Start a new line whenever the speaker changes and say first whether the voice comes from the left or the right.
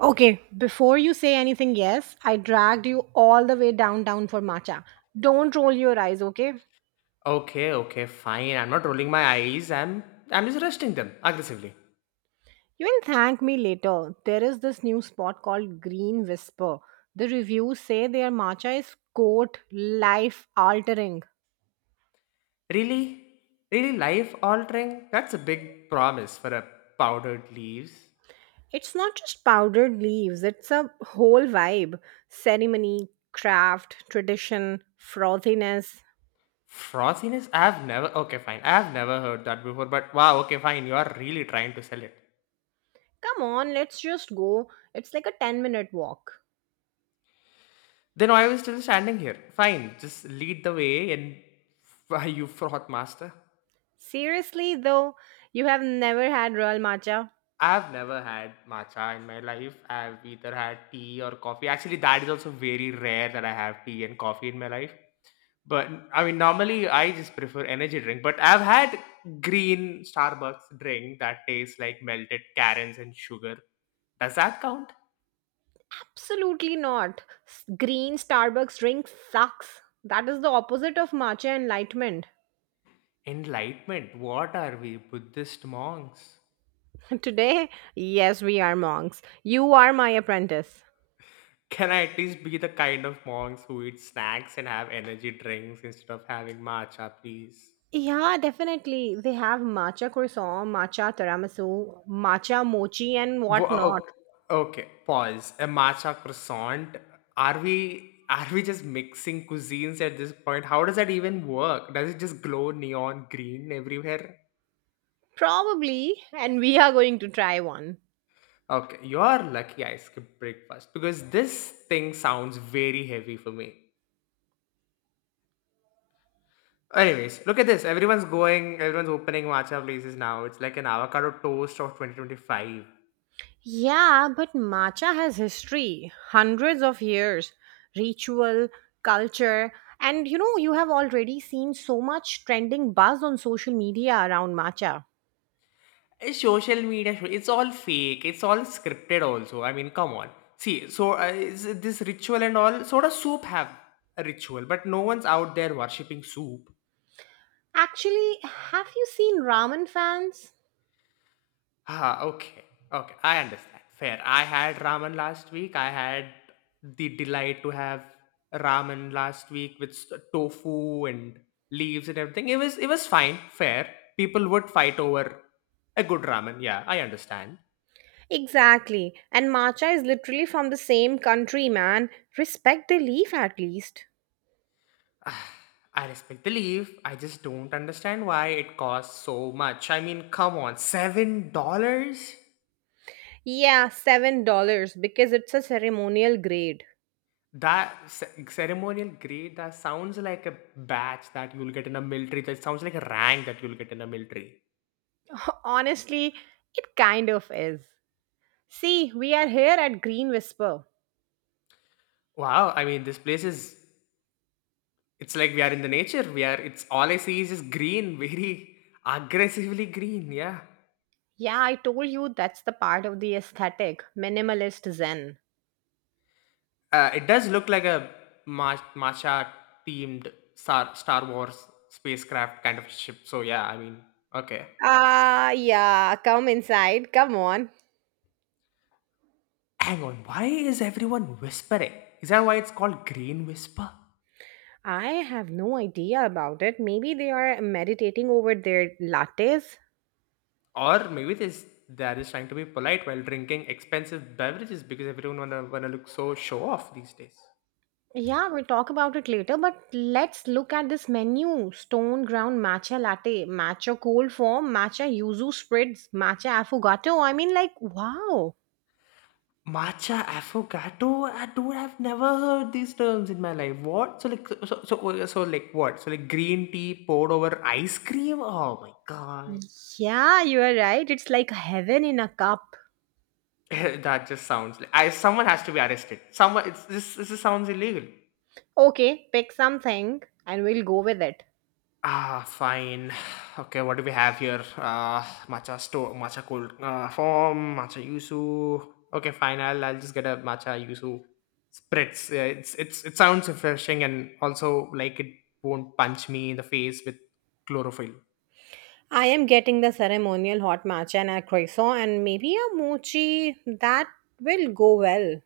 right: Okay, before you say anything, yes, I dragged you all the way downtown for matcha. Don't roll your eyes, okay?
left: Okay, okay, fine. I'm not rolling my eyes. I'm just resting them aggressively.
right: You can thank me later. There is this new spot called Green Whisper. The reviews say their matcha is quote life altering.
left: Really? Really life altering? That's a big promise for a powdered leaves.
right: It's not just powdered leaves, it's a whole vibe. Ceremony, craft, tradition, frothiness.
left: Frothiness? I've never okay fine. I've never heard that before, but wow, okay, fine. You are really trying to sell it.
right: Come on, let's just go. It's like a 10-minute walk.
left: Then why are we still standing here? Fine, just lead the way and why you froth master.
right: Seriously, though, you have never had real matcha?
left: I've never had matcha in my life. I've either had tea or coffee. Actually, that is also very rare that I have tea and coffee in my life. But I mean, normally I just prefer energy drink. But I've had green Starbucks drink that tastes like melted carrots and sugar. Does that count?
right: Absolutely not. Green Starbucks drink sucks. That is the opposite of matcha enlightenment.
left: Enlightenment. What are we, Buddhist monks?
right: Today, yes, we are monks. You are my apprentice.
left: Can I at least be the kind of monks who eat snacks and have energy drinks instead of having matcha, please?
right: Yeah, definitely. They have matcha croissant, matcha tiramisu, matcha mochi, and whatnot.
left: Okay, okay, pause. A matcha croissant. Are we are we just mixing cuisines at this point? How does that even work? Does it just glow neon green everywhere?
right: Probably. And we are going to try one.
left: Okay, you're lucky I skipped breakfast because this thing sounds very heavy for me. Anyways, look at this. Everyone's going, everyone's opening matcha places now. It's like an avocado toast of 2025.
right: Yeah, but matcha has history, hundreds of years, ritual, culture, and you know, you have already seen so much trending buzz on social media around matcha.
left: Eh, social media, it's all fake. It's all scripted also. I mean, come on. See, so is this ritual and all, sort of soup have a ritual, but no one's out there worshipping soup.
right: Actually, have you seen ramen fans?
left: Ah, okay. Okay, I understand. Fair. I had ramen last week. I had the delight to have ramen last week with tofu and leaves and everything. It was fine. Fair. People would fight over a good ramen. Yeah, I understand.
right: Exactly, and matcha is literally from the same country, man. Respect the leaf at least.
left: I respect the leave. I just don't understand why it costs so much. I mean, come on, $7?
right: Yeah, $7 because it's a ceremonial grade.
left: Ceremonial grade, that sounds like a badge that you'll get in a military. That sounds like a rank that you'll get in a military.
right: Honestly, it kind of is. See, we are here at Green Whisper.
left: Wow, I mean, this place is. It's like we are in the nature. We are. It's all I see is just green, very aggressively green. Yeah.
right: Yeah, I told you that's the part of the aesthetic, minimalist zen.
left: It does look like a Marsha themed Star Wars spacecraft kind of ship. So yeah, I mean, okay.
right: Ah, yeah, come inside. Come on.
left: Hang on, why is everyone whispering? Is that why it's called Green Whisper?
right: I have no idea about it. Maybe they are meditating over their lattes.
left: Or maybe this they are just trying to be polite while drinking expensive beverages because everyone wanna look so show off these days.
right: Yeah, we'll talk about it later, but let's look at this menu. Stone ground matcha latte, matcha cold form, matcha yuzu spreads, matcha affogato. I mean, like, wow.
left: Matcha affogato? I don't. I've never heard these terms in my life. What? So like like what? So like green tea poured over ice cream? Oh my god.
right: Yeah, you are right. It's like heaven in a cup.
left: That just sounds like someone has to be arrested. Someone It's this sounds illegal.
right: Okay, pick something and we'll go with it.
left: Ah, fine. Okay, what do we have here? Matcha store, matcha cold form, matcha yuzu. Okay, fine. I'll just get a matcha yuzu spritz. Yeah, it sounds refreshing and also like it won't punch me in the face with chlorophyll.
right: I am getting the ceremonial hot matcha and a croissant and maybe a mochi. That will go well.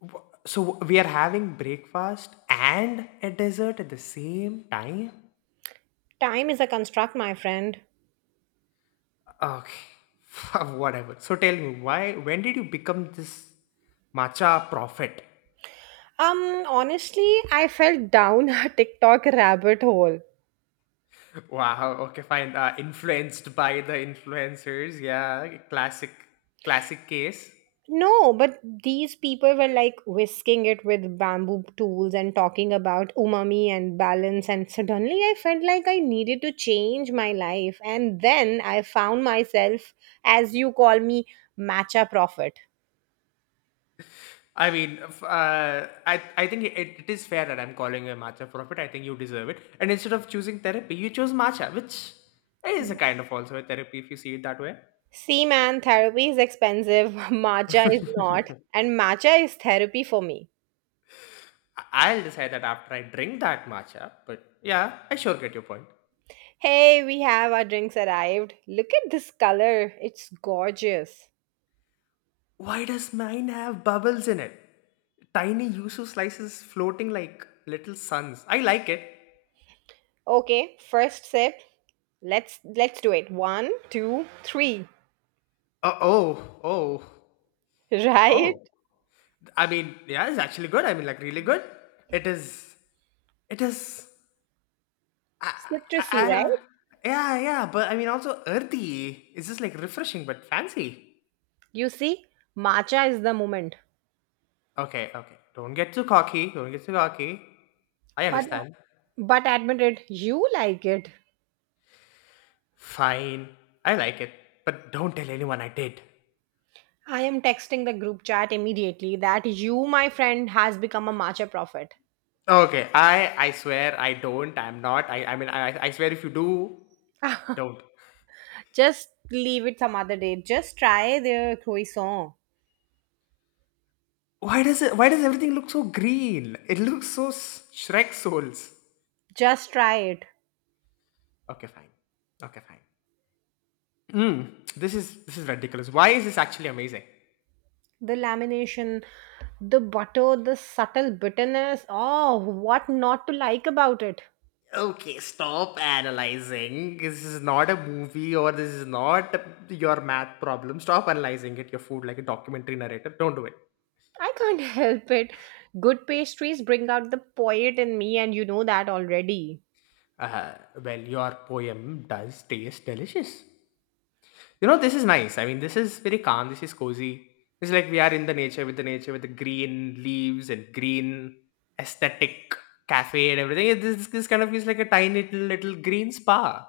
left: So we are having breakfast and a dessert at the same time.
right: Time is a construct, my friend.
left: Okay, whatever. So tell me, why? When did you become this matcha prophet?
right: Honestly, I fell down a TikTok rabbit hole.
left: Wow. Okay, fine. Influenced by the influencers. Yeah, classic case.
right: No, but these people were like whisking it with bamboo tools and talking about umami and balance, and suddenly I felt like I needed to change my life. And then I found myself, as you call me, matcha prophet.
left: I mean, I think it is fair that I'm calling you a matcha prophet. I think you deserve it. And instead of choosing therapy, you chose matcha, which is a kind of also a therapy if you see it that way.
right: See, man, therapy is expensive, matcha is not, and matcha is therapy for me.
left: I'll decide that after I drink that matcha. But yeah, I sure get your point.
right: Hey, we have our drinks arrived. Look at this color. It's gorgeous.
left: Why does mine have bubbles in it? Tiny yuzu slices floating like little suns. I like it.
right: Okay, first sip. Let's do it. One, two, three.
left: Oh, oh, oh,
right: Right?
left: oh. I mean, yeah, it's actually good. I mean, like, really good. It is. It is. I,
right: Citrusy,
left: I don't-
right: right?
left: yeah, yeah, but I mean, also earthy. It's just like refreshing but fancy.
right: You see, matcha is the moment.
left: Okay, okay. Don't get too cocky. Don't get too cocky. I
right: But
left: understand.
right: but admit it, you like it.
left: Fine. I like it. But don't tell anyone I did.
right: I am texting the group chat immediately that you, my friend, has become a matcha prophet.
left: Okay, I swear I don't. I'm not. I mean I swear if you do, don't.
right: Just leave it some other day. Just try their croissant.
left: Why does it? Why does everything look so green? It looks so Shrek souls.
right: Just try it.
left: Okay, fine. Okay, fine. This is ridiculous. Why is this actually amazing?
right: The lamination, the butter, the subtle bitterness. Oh, what not to like about it?
left: Okay, stop analyzing. This is not a movie or this is not your math problem. Stop analyzing it, your food, like a documentary narrator. Don't do it.
right: I can't help it. Good pastries bring out the poet in me, and you know that already.
left: Uh, well, your poem does taste delicious. You know, this is nice. I mean, this is very calm. This is cozy. It's like we are in the nature with the nature with the green leaves and green aesthetic cafe and everything. This kind of feels like a tiny little green spa.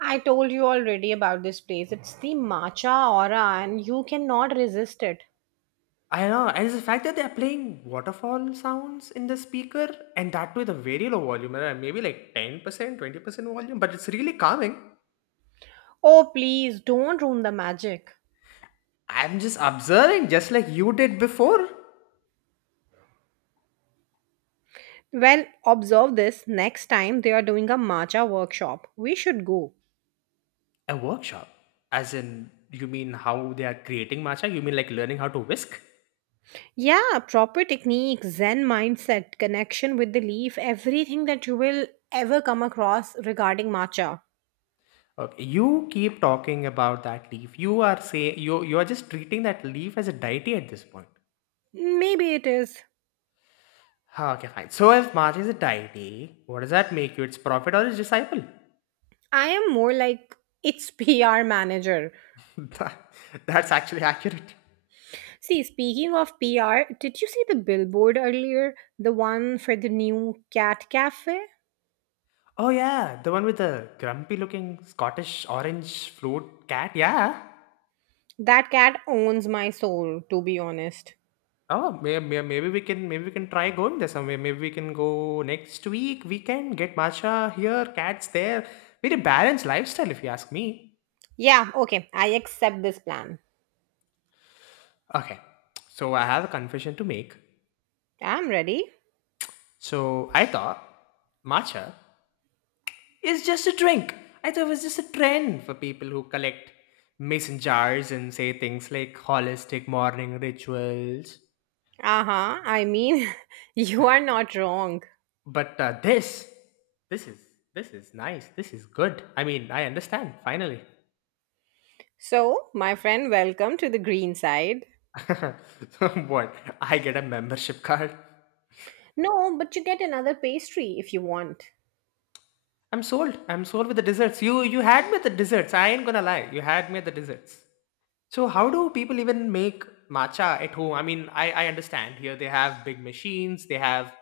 right: I told you already about this place. It's the matcha aura, and you cannot resist it.
left: I know. And it's the fact that they're playing waterfall sounds in the speaker and that with a very low volume, maybe like 10%, 20% volume, but it's really calming.
right: Oh, please don't ruin the magic.
left: I'm just observing, just like you did before.
right: Well, observe this next time they are doing a matcha workshop. We should go.
left: A workshop. As in, you mean how they are creating matcha? You mean like learning how to whisk?
right: Yeah, proper technique, Zen mindset, connection with the leaf, everything that you will ever come across regarding matcha.
left: Okay, you keep talking about that leaf. You are saying you are just treating that leaf as a deity at this point.
right: Maybe it is.
left: Ah, okay, fine. So if Mars is a deity, what does that make you? Its prophet or its disciple?
right: I am more like its PR manager.
left: That- That's actually accurate.
right: See, speaking of PR, did you see the billboard earlier? The one for the new cat cafe?
left: Oh yeah, the one with the grumpy-looking Scottish orange float cat. Yeah.
right: That cat owns my soul, to be honest.
left: Oh, maybe we can try going there somewhere. Maybe we can go next week. We can get Masha here, cats there. Very balanced lifestyle, if you ask me.
right: Yeah, okay, I accept this plan.
left: Okay, so I have a confession to make.
right: I'm ready.
left: So I thought matcha is just a drink. I thought it was just a trend for people who collect mason jars and say things like holistic morning rituals.
right: Uh-huh. I mean, you are not wrong.
left: But this is this is nice. This is good. I mean, I understand finally.
right: So, my friend, welcome to the green side.
left: So what? I get a membership card.
right: No, but you get another pastry if you want.
left: I'm sold. I'm sold with the desserts. You had me at the desserts. I ain't gonna lie. You had me at the desserts. So how do people even make matcha at home? I mean, I understand here they have big machines, they have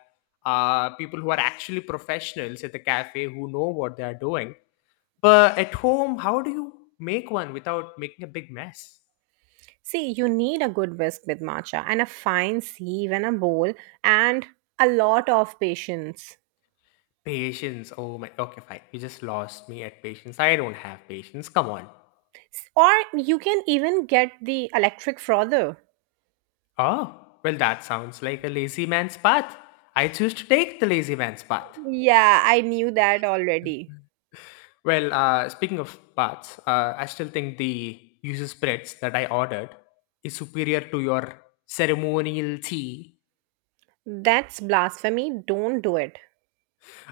left: people who are actually professionals at the cafe who know what they are doing. But at home, how do you make one without making a big mess?
right: See, you need a good whisk with matcha and a fine sieve and a bowl and a lot of patience.
left: Patience. Oh my. Okay, fine. You just lost me at patience. I don't have patience. Come on.
right: Or you can even get the electric frother.
left: Oh, well, that sounds like a lazy man's path. I choose to take the lazy man's path.
right: Yeah, I knew that already.
left: Well, speaking of parts, I still think the user spreads that I ordered is superior to your ceremonial tea.
right: That's blasphemy. Don't do it.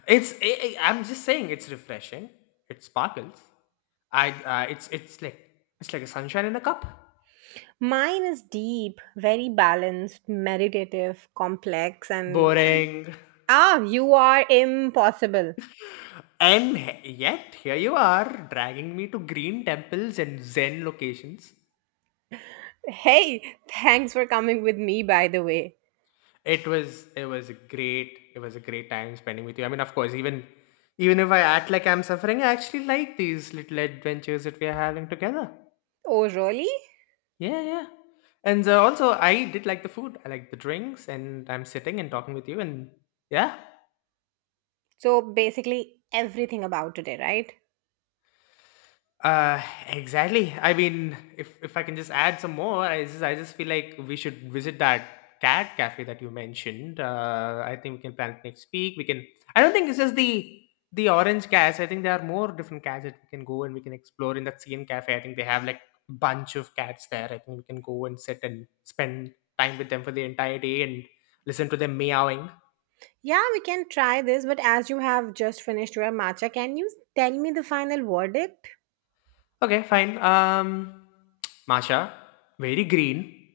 left: I'm just saying it's refreshing. It sparkles. I it's like it's like a sunshine in a cup.
right: Mine is deep, very balanced, meditative, complex, and...
left: Boring.
right: Ah, you are impossible.
left: And yet here you are dragging me to green temples and zen locations.
right: Hey, thanks for coming with me, by the way.
left: It was a great time spending with you. I mean, of course, even if I act like I'm suffering, I actually like these little adventures that we are having together.
right: Oh, really?
left: Yeah, yeah. And also, I did like the food. I like the drinks, and I'm sitting and talking with you. And yeah.
right: So, basically, everything about today, right?
left: Uh, exactly. I mean, if I can just add some more, I just feel like we should visit that cat cafe that you mentioned. I think we can plan it next week. We can. I don't think it's just the orange cats. I think there are more different cats that we can go and we can explore in that CN cafe. I think they have like bunch of cats there. I think we can go and sit and spend time with them for the entire day and listen to them meowing.
right: Yeah, we can try this, but as you have just finished your matcha, can you tell me the final verdict?
left: Okay, fine. Masha, very green,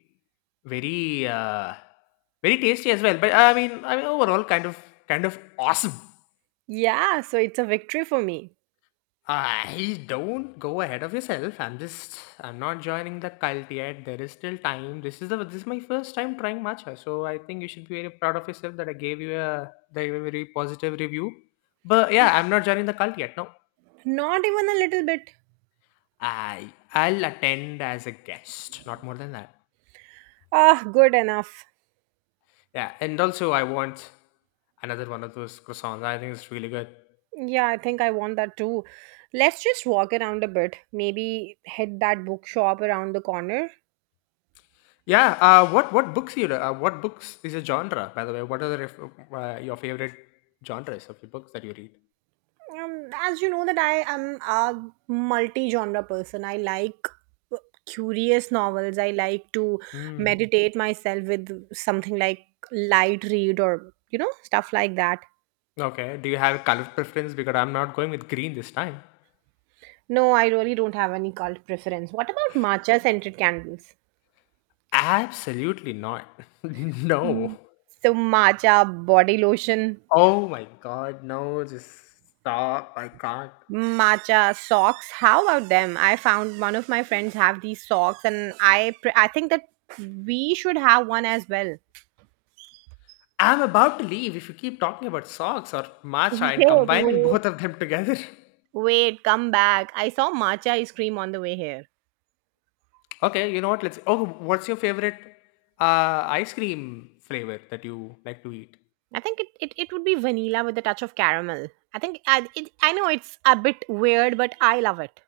left: very very tasty as well. But I mean overall, kind of awesome.
right: Yeah, so it's a victory for me.
left: I don't go ahead of yourself. I'm not joining the cult yet. There is still time. This is my first time trying matcha, so I think you should be very proud of yourself that I gave you a that you a very positive review. But yeah, I'm not joining the cult yet. No,
right: Not even a little bit.
left: I'll attend as a guest, not more than that.
right: Ah, good enough.
left: Yeah, and also I want another one of those croissants. I think it's really good.
right: Yeah, I think I want that too. Let's just walk around a bit. Maybe hit that bookshop around the corner.
left: Yeah. What books is a genre by the way? What are the your favorite genres of your books that you read?
right: As you know that I am a multi-genre person. I like uh, curious novels. I like to
left: Hmm.
right: meditate myself with something like light read or you know stuff like that.
left: Okay. Do you have a color preference? Because I'm not going with green this time.
right: No, I really don't have any cult preference. What about matcha scented candles?
left: Absolutely not. No.
right: So matcha body lotion,
left: Oh my god, no! Just stop. I can't.
right: matcha socks. How about them? I found one of my friends have these socks, and I think that we should have one as well.
left: I'm about to leave if you keep talking about socks or matcha and
right: Wait,
left: combining
right: wait,
left: both of them together.
right: Wait, come back. I saw matcha ice cream on the way here.
left: Okay, you know what? Let's. Oh, what's your favorite ice cream flavor that you like to eat?
right: I think it would be vanilla with a touch of caramel. I know it's a bit weird, but I love it.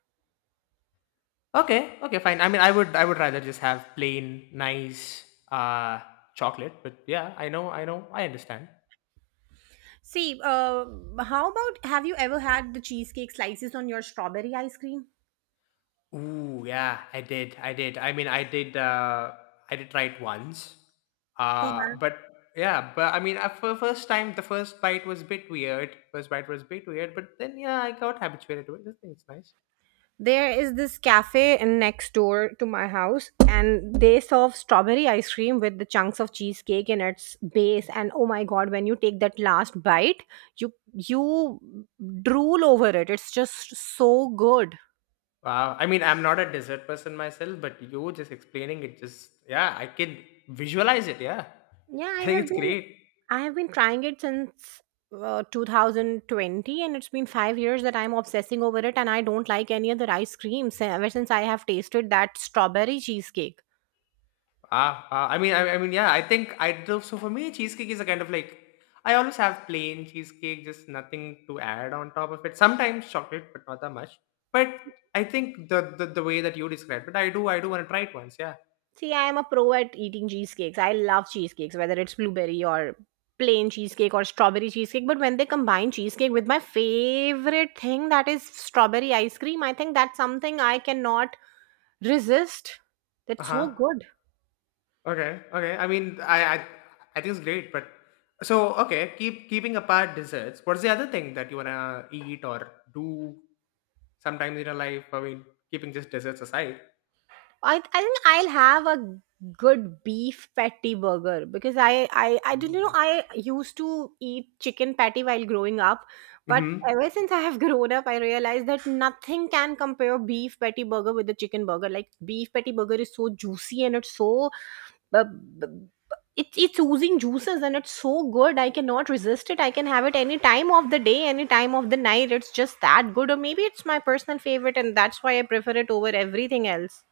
left: Okay, okay, fine. I mean, I would rather just have plain, nice uh, chocolate. But yeah, I know, I understand.
right: See, how about have you ever had the cheesecake slices on your strawberry ice cream?
left: Ooh, yeah, I did. I mean, I did try it once.
right: They
left: But Yeah, but I mean, for first time, the first bite was a bit weird. First bite was a bit weird, but then yeah, I got habituated to it. I think it's nice.
right: There is this cafe next door to my house, and they serve strawberry ice cream with the chunks of cheesecake in its base. And oh my god, when you take that last bite, you drool over it. It's just so good.
left: Wow. I mean, I'm not a dessert person myself, but you just explaining it, just yeah, I can visualize it. Yeah,
right: Yeah, I
left: I think
right: have
left: it's
right: been
left: great.
right: I have been trying it since 2020, and it's been 5 years that I'm obsessing over it, and I don't like any other ice creams ever since I have tasted that strawberry cheesecake.
left: I mean, I mean, yeah, I think I do. So for me, cheesecake is a kind of like I always have plain cheesecake, just nothing to add on top of it. Sometimes chocolate, but not that much. But I think the way that you described it, I do want to try it once. Yeah.
right: See, I am a pro at eating cheesecakes. I love cheesecakes, whether it's blueberry or plain cheesecake or strawberry cheesecake. But when they combine cheesecake with my favorite thing, that is strawberry ice cream, I think that's something I cannot resist.
left: Uh
right: That's so
left: huh.
right: good.
left: Okay, okay. I mean, I think it's great, but so okay. Keep keeping apart desserts. What's the other thing that you wanna eat or do sometimes in your life? I mean, keeping just desserts aside.
right: I think I'll have a good beef patty burger because I don't you know
left: Mm.
right: I used to eat chicken patty while growing up, but
left: Mm-hmm.
right: ever since I have grown up, I realized that nothing can compare beef patty burger with the chicken burger. Like beef patty burger is so juicy and it's so. Uh, b- b- it's oozing juices and it's so good. I cannot resist it. I can have it any time of the day, any time of the night. It's just that good. Or maybe it's my personal favorite, and that's why I prefer it over everything else.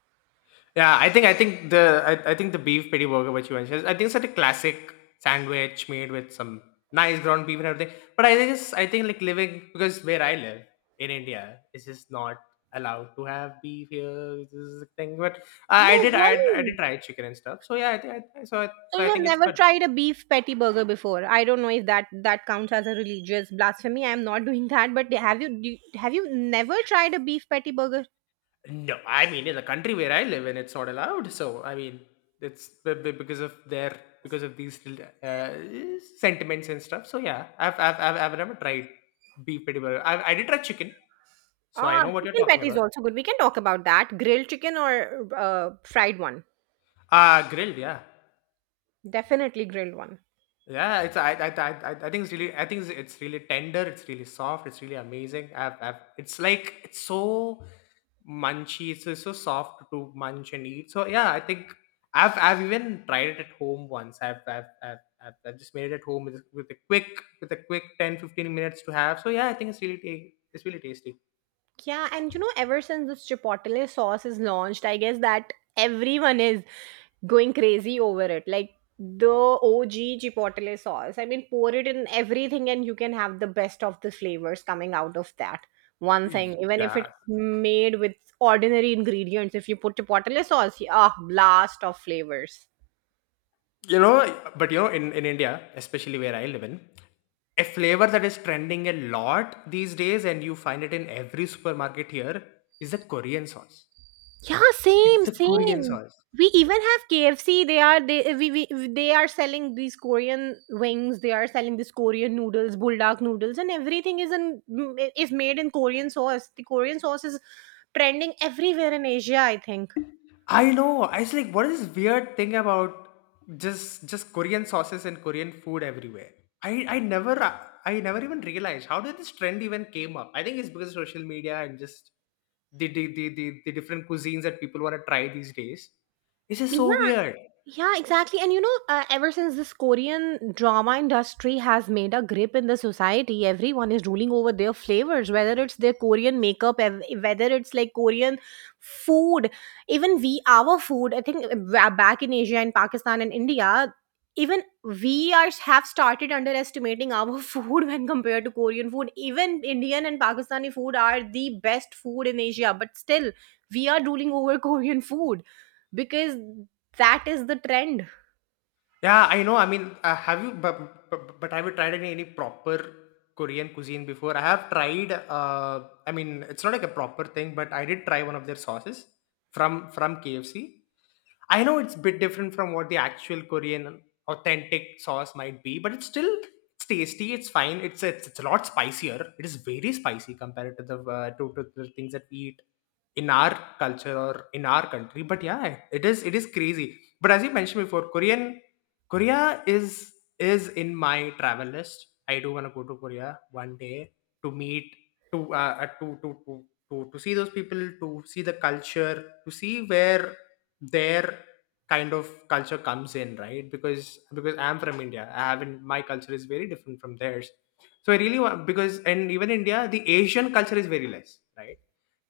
left: Yeah, I think the beef patty burger which you mentioned, I think it's such a classic sandwich made with some nice ground beef and everything. But I think it's I think like living because where I live in India, it's just not allowed to have beef here. This is the thing, but
right: No,
left: I did
right: really?
left: try chicken and stuff. So yeah, I think I, so I, so
right: So
left: I
right: you have
left: think it's
right: never
left: good.
right: tried a beef patty burger before. I don't know if that counts as a religious blasphemy. I am not doing that. But have you never tried a beef patty burger?
left: No, I mean in the country where I live, and it's not allowed. So I mean, it's because of their because of these uh, sentiments and stuff. So yeah, I've never tried beef patty burger. I did try chicken, so I
right: Ah,
left: know what you're
right: chicken
left: talking
right: patty is
left: about.
right: also good. We can talk about that. Grilled chicken or fried one?
left: Ah, grilled, yeah.
right: Definitely grilled one.
left: Yeah, it's I think it's really I think it's really tender. It's really soft. It's really amazing. I've it's like it's so munchy. It's so soft to munch and eat. So yeah, I think I've even tried it at home once. I've just made it at home with, with a quick 10 to 15 minutes to have. So yeah, I think it's really it's really tasty.
right: Yeah, and you know, ever since this chipotle sauce is launched, I guess that everyone is going crazy over it. Like the OG chipotle sauce. I mean, pour it in everything and you can have the best of the flavors coming out of that one thing. Even if
left: Yeah,
right: it's made with ordinary ingredients, if you put chipotle sauce, ah, blast of flavors.
left: you know, but you know, in India, especially where I live in, a flavor that is trending a lot these days and you find it in every supermarket here is the Korean sauce.
right: Yeah,
left: It's
right: same,
left: the Korean
right: same.
left: sauce.
right: We even have KFC. They are selling these Korean wings. They are selling these Korean noodles, bulldog noodles, and everything is is made in Korean sauce. The Korean sauce is trending everywhere in Asia, I think.
left: I know. I was like, what is this weird thing about just Korean sauces and Korean food everywhere? I, I never I never even realized how did this trend even came up. I think it's because of social media and just the different cuisines that people want to try these days. It's just so
right: Yeah,
left: weird.
right: Yeah, exactly. And you know, ever since this Korean drama industry has made a grip in the society, everyone is ruling over their flavors, whether it's their Korean makeup, whether it's like Korean food, even we, our food. I think back in Asia and Pakistan and India, even we are have started underestimating our food when compared to Korean food. Even Indian and Pakistani food are the best food in Asia, but still, we are ruling over Korean food because that is the trend.
left: Yeah, I know. I mean, have you? But have you tried any proper Korean cuisine before? I have tried. Uh, I mean, it's not like a proper thing, but I did try one of their sauces from KFC. I know it's bit different from what the actual Korean authentic sauce might be, but it's still it's tasty. It's fine. It's a lot spicier. It is very spicy compared to the to the things that we eat in our culture or in our country. But yeah, it is crazy. But as you mentioned before, Korea is in my travel list. I do want to go to Korea one day to meet to uh, uh, to, to to to see those people, to see the culture, to see where their kind of culture comes in, right? Because I'm from India, I haven't my culture is very different from theirs. So I really want because and even India, the Asian culture is very less, right?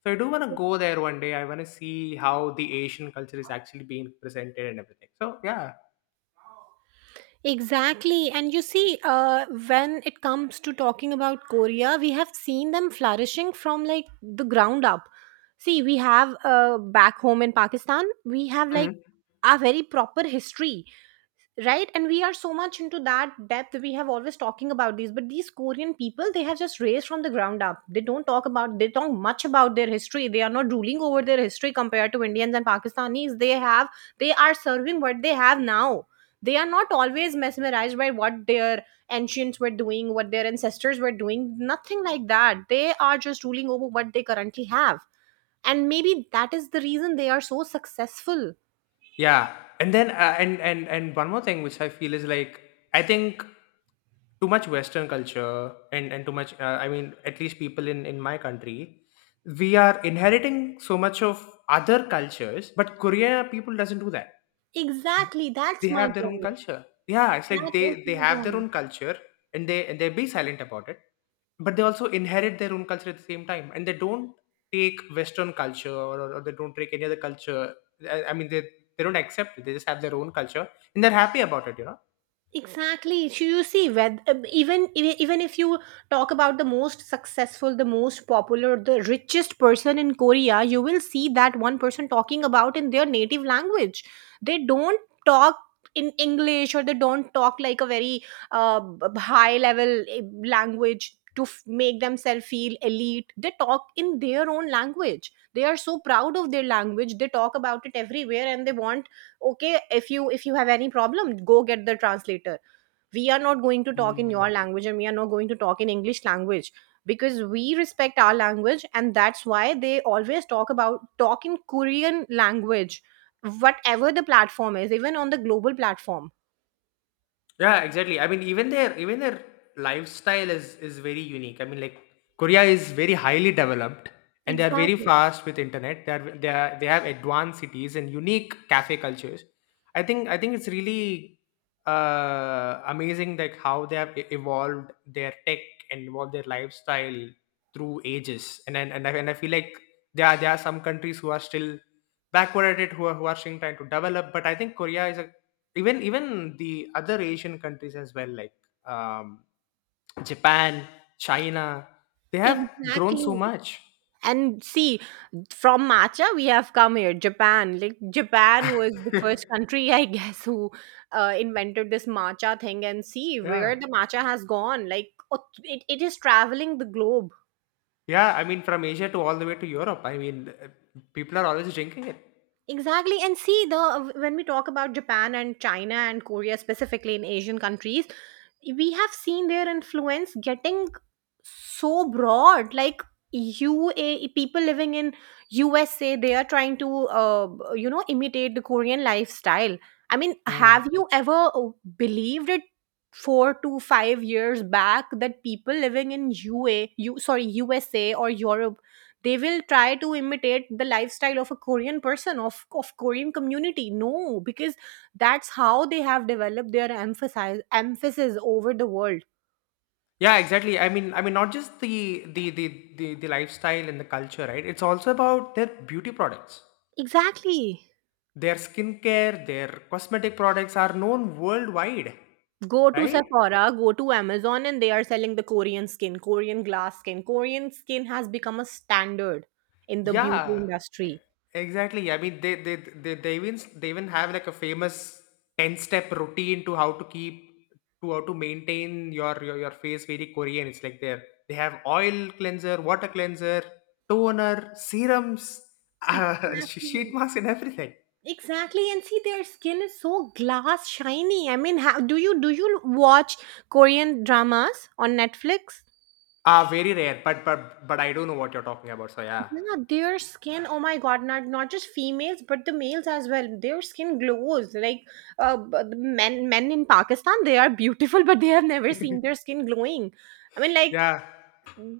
left: So I do want to go there one day. I want to see how the Asian culture is actually being presented and everything. So yeah,
right: Exactly. And you see, when it comes to talking about Korea, we have seen them flourishing from like the ground up. See, we have back home in Pakistan, we have like a very proper history, right, and we are so much into that depth. We have always talking about these, but these Korean people, they have just raised from the ground up. They don't talk about... they talk much about their history. They are not ruling over their history compared to Indians and Pakistanis. They have... they are serving what they have now. They are not always mesmerized by what their ancients were doing, what their ancestors were doing. Nothing like that. They are just ruling over what they currently have, and maybe that is the reason they are so successful.
left: yeah, and then and one more thing which I feel is like I think too much Western culture and too much I mean at least people in my country we are inheriting so much of other cultures, but Korea people doesn't do that.
right: Exactly,
left: They
right: that's my
left: have their own
right: point
left: culture. Yeah, it's like
right: That was
left: they
right: my
left: have their
right: point.
left: own culture and they be silent about it, but they also inherit their own culture at the same time, and they don't take Western culture or they don't take any other culture. I mean, they don't accept it. They just have their own culture and they're happy about it. You know.
right: Exactly. So you see, when, even if you talk about the most successful, the most popular, the richest person in Korea, you will see that one person talking about in their native language. They don't talk in English or they don't talk like a very uh, high level language to make themselves feel elite. They talk in their own language. They are so proud of their language. They talk about it everywhere, and they want, okay, if you have any problem, go get the translator. We are not going to talk in
left: Mm.
right: your language and we are not going to talk in English language, because we respect our language, and that's why they always talk about talk in Korean language, whatever the platform is, even on the global platform.
left: Yeah, exactly. I mean, even their lifestyle is very unique. I mean, like Korea is very highly developed, and they are very
right: Exactly,
left: fast with internet. They have advanced cities and unique cafe cultures. I think it's really amazing like how they have evolved their tech and evolved their lifestyle through ages. And I feel like there are some countries who are still backward at it who are still trying to develop. But I think Korea is a even the other Asian countries as well like um Japan, China, they have grown so
right: exactly.
left: much.
right: And see, from matcha, we have come here, Japan. Like, Japan was the first country, I guess, who invented this matcha thing. And see where
left: Yeah,
right: the matcha has gone. Like, oh, it is traveling the globe.
left: yeah, I mean from Asia to all the way to Europe. I mean, uh, people are always drinking it.
right: Exactly. And see, the when we talk about Japan and China and Korea specifically in Asian countries, we have seen their influence getting so broad. Like UA people living in USA, they are trying to imitate the Korean lifestyle. I mean,
left: Mm.
right: have you ever believed it? 4 to 5 years back, that people living in UA, sorry, USA or Europe, they will try to imitate the lifestyle of a Korean person, of Korean community. No, because that's how they have developed their emphasis over the world.
left: Yeah, exactly. I mean, not just the lifestyle and the culture, right? It's also about their beauty products.
right: Exactly.
left: Their skincare, their cosmetic products are known worldwide,
right: Go to
left: right?
right: Sephora, go to Amazon, and they are selling the Korean skin, Korean glass skin. Korean skin has become a standard in the beauty
left: Yeah,
right: industry.
left: exactly. I mean, they even they even have like a famous ten step routine to how to keep to how to maintain your face very Korean. It's like there they have oil cleanser, water cleanser, toner, serums, sheet
right: Exactly,
left: mask, and everything.
right: exactly. And see, their skin is so glass shiny. I mean, how do you watch Korean dramas on Netflix?
left: Ah, very rare, but I do know what you're talking about. So yeah,
right: Yeah, their skin, oh my God, not just females, but the males as well. Their skin glows like the men in Pakistan. They are beautiful, but they have never seen their skin glowing. I mean, like
left: yeah,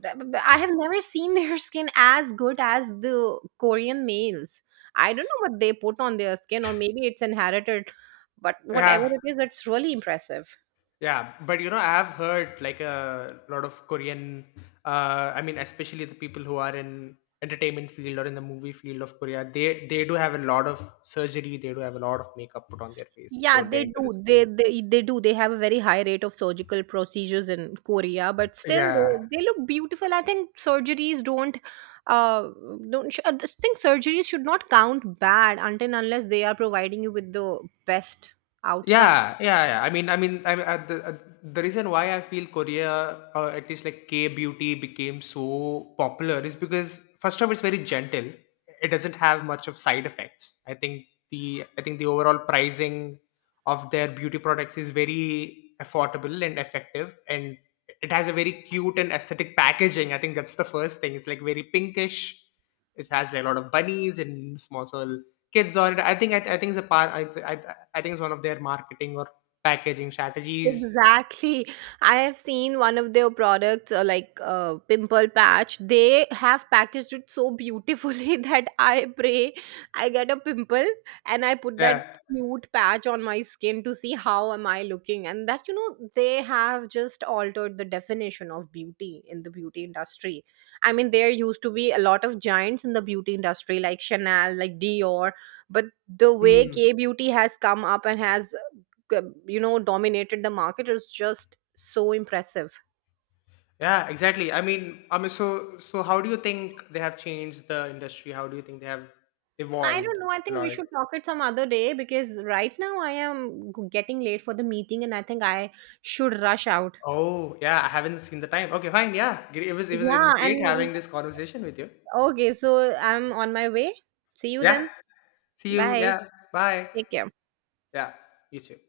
right: I have never seen their skin as good as the Korean males. I don't know what they put on their skin, or maybe it's inherited, but whatever
left: yeah.
right: it is, it's really impressive.
left: Yeah, but you know, I have heard like a lot of Korean. I mean, especially the people who are in entertainment field or in the movie field of Korea, they do have a lot of surgery. They do have a lot of makeup put on their face
right: Yeah,
left: before they
right: they
left: enter the
right: do. They
left: screen.
right: they they do. They have a very high rate of surgical procedures in Korea, but still
left: Yeah,
right: they look beautiful. I think surgeries don't uh I just think surgeries should not count bad until and unless they are providing you with the best outcome.
left: yeah, yeah. I mean, I the reason why I feel Korea, or at least like K beauty, became so popular is because first of all, it's very gentle. It doesn't have much of side effects. I think the overall pricing of their beauty products is very affordable and effective, and it has a very cute and aesthetic packaging. I think that's the first thing. It's like very pinkish. It has like a lot of bunnies and small little kids on it. I think it's a part. I think it's one of their marketing or packaging strategies.
right: Exactly. I have seen one of their products, like pimple patch. They have packaged it so beautifully that I pray I get a pimple and I put that
left: Yeah.
right: cute patch on my skin to see how am I looking. And that, you know, they have just altered the definition of beauty in the beauty industry. I mean, there used to be a lot of giants in the beauty industry, like Chanel, like Dior, but the way
left: Hmm.
right: K beauty has come up and has, you know, dominated the market is just so impressive.
left: Yeah, exactly. I mean, so so how do you think they have changed the industry? How do you think they have
right: I
left: evolved
right: don't know, I
left: a
right: think
left: lot?
right: we should talk it some other day, because right now I am getting late for the meeting and I think I should rush out.
left: Oh, yeah, I haven't seen the time. Okay, fine. Yeah, it was it was
right: Yeah,
left: great
right: and
left: having this conversation with you.
right: okay, so I'm on my way. See you
left: Yeah.
right: then.
left: See you.
right: Bye.
left: Yeah. Bye.
right: Take care.
left: Yeah. You too.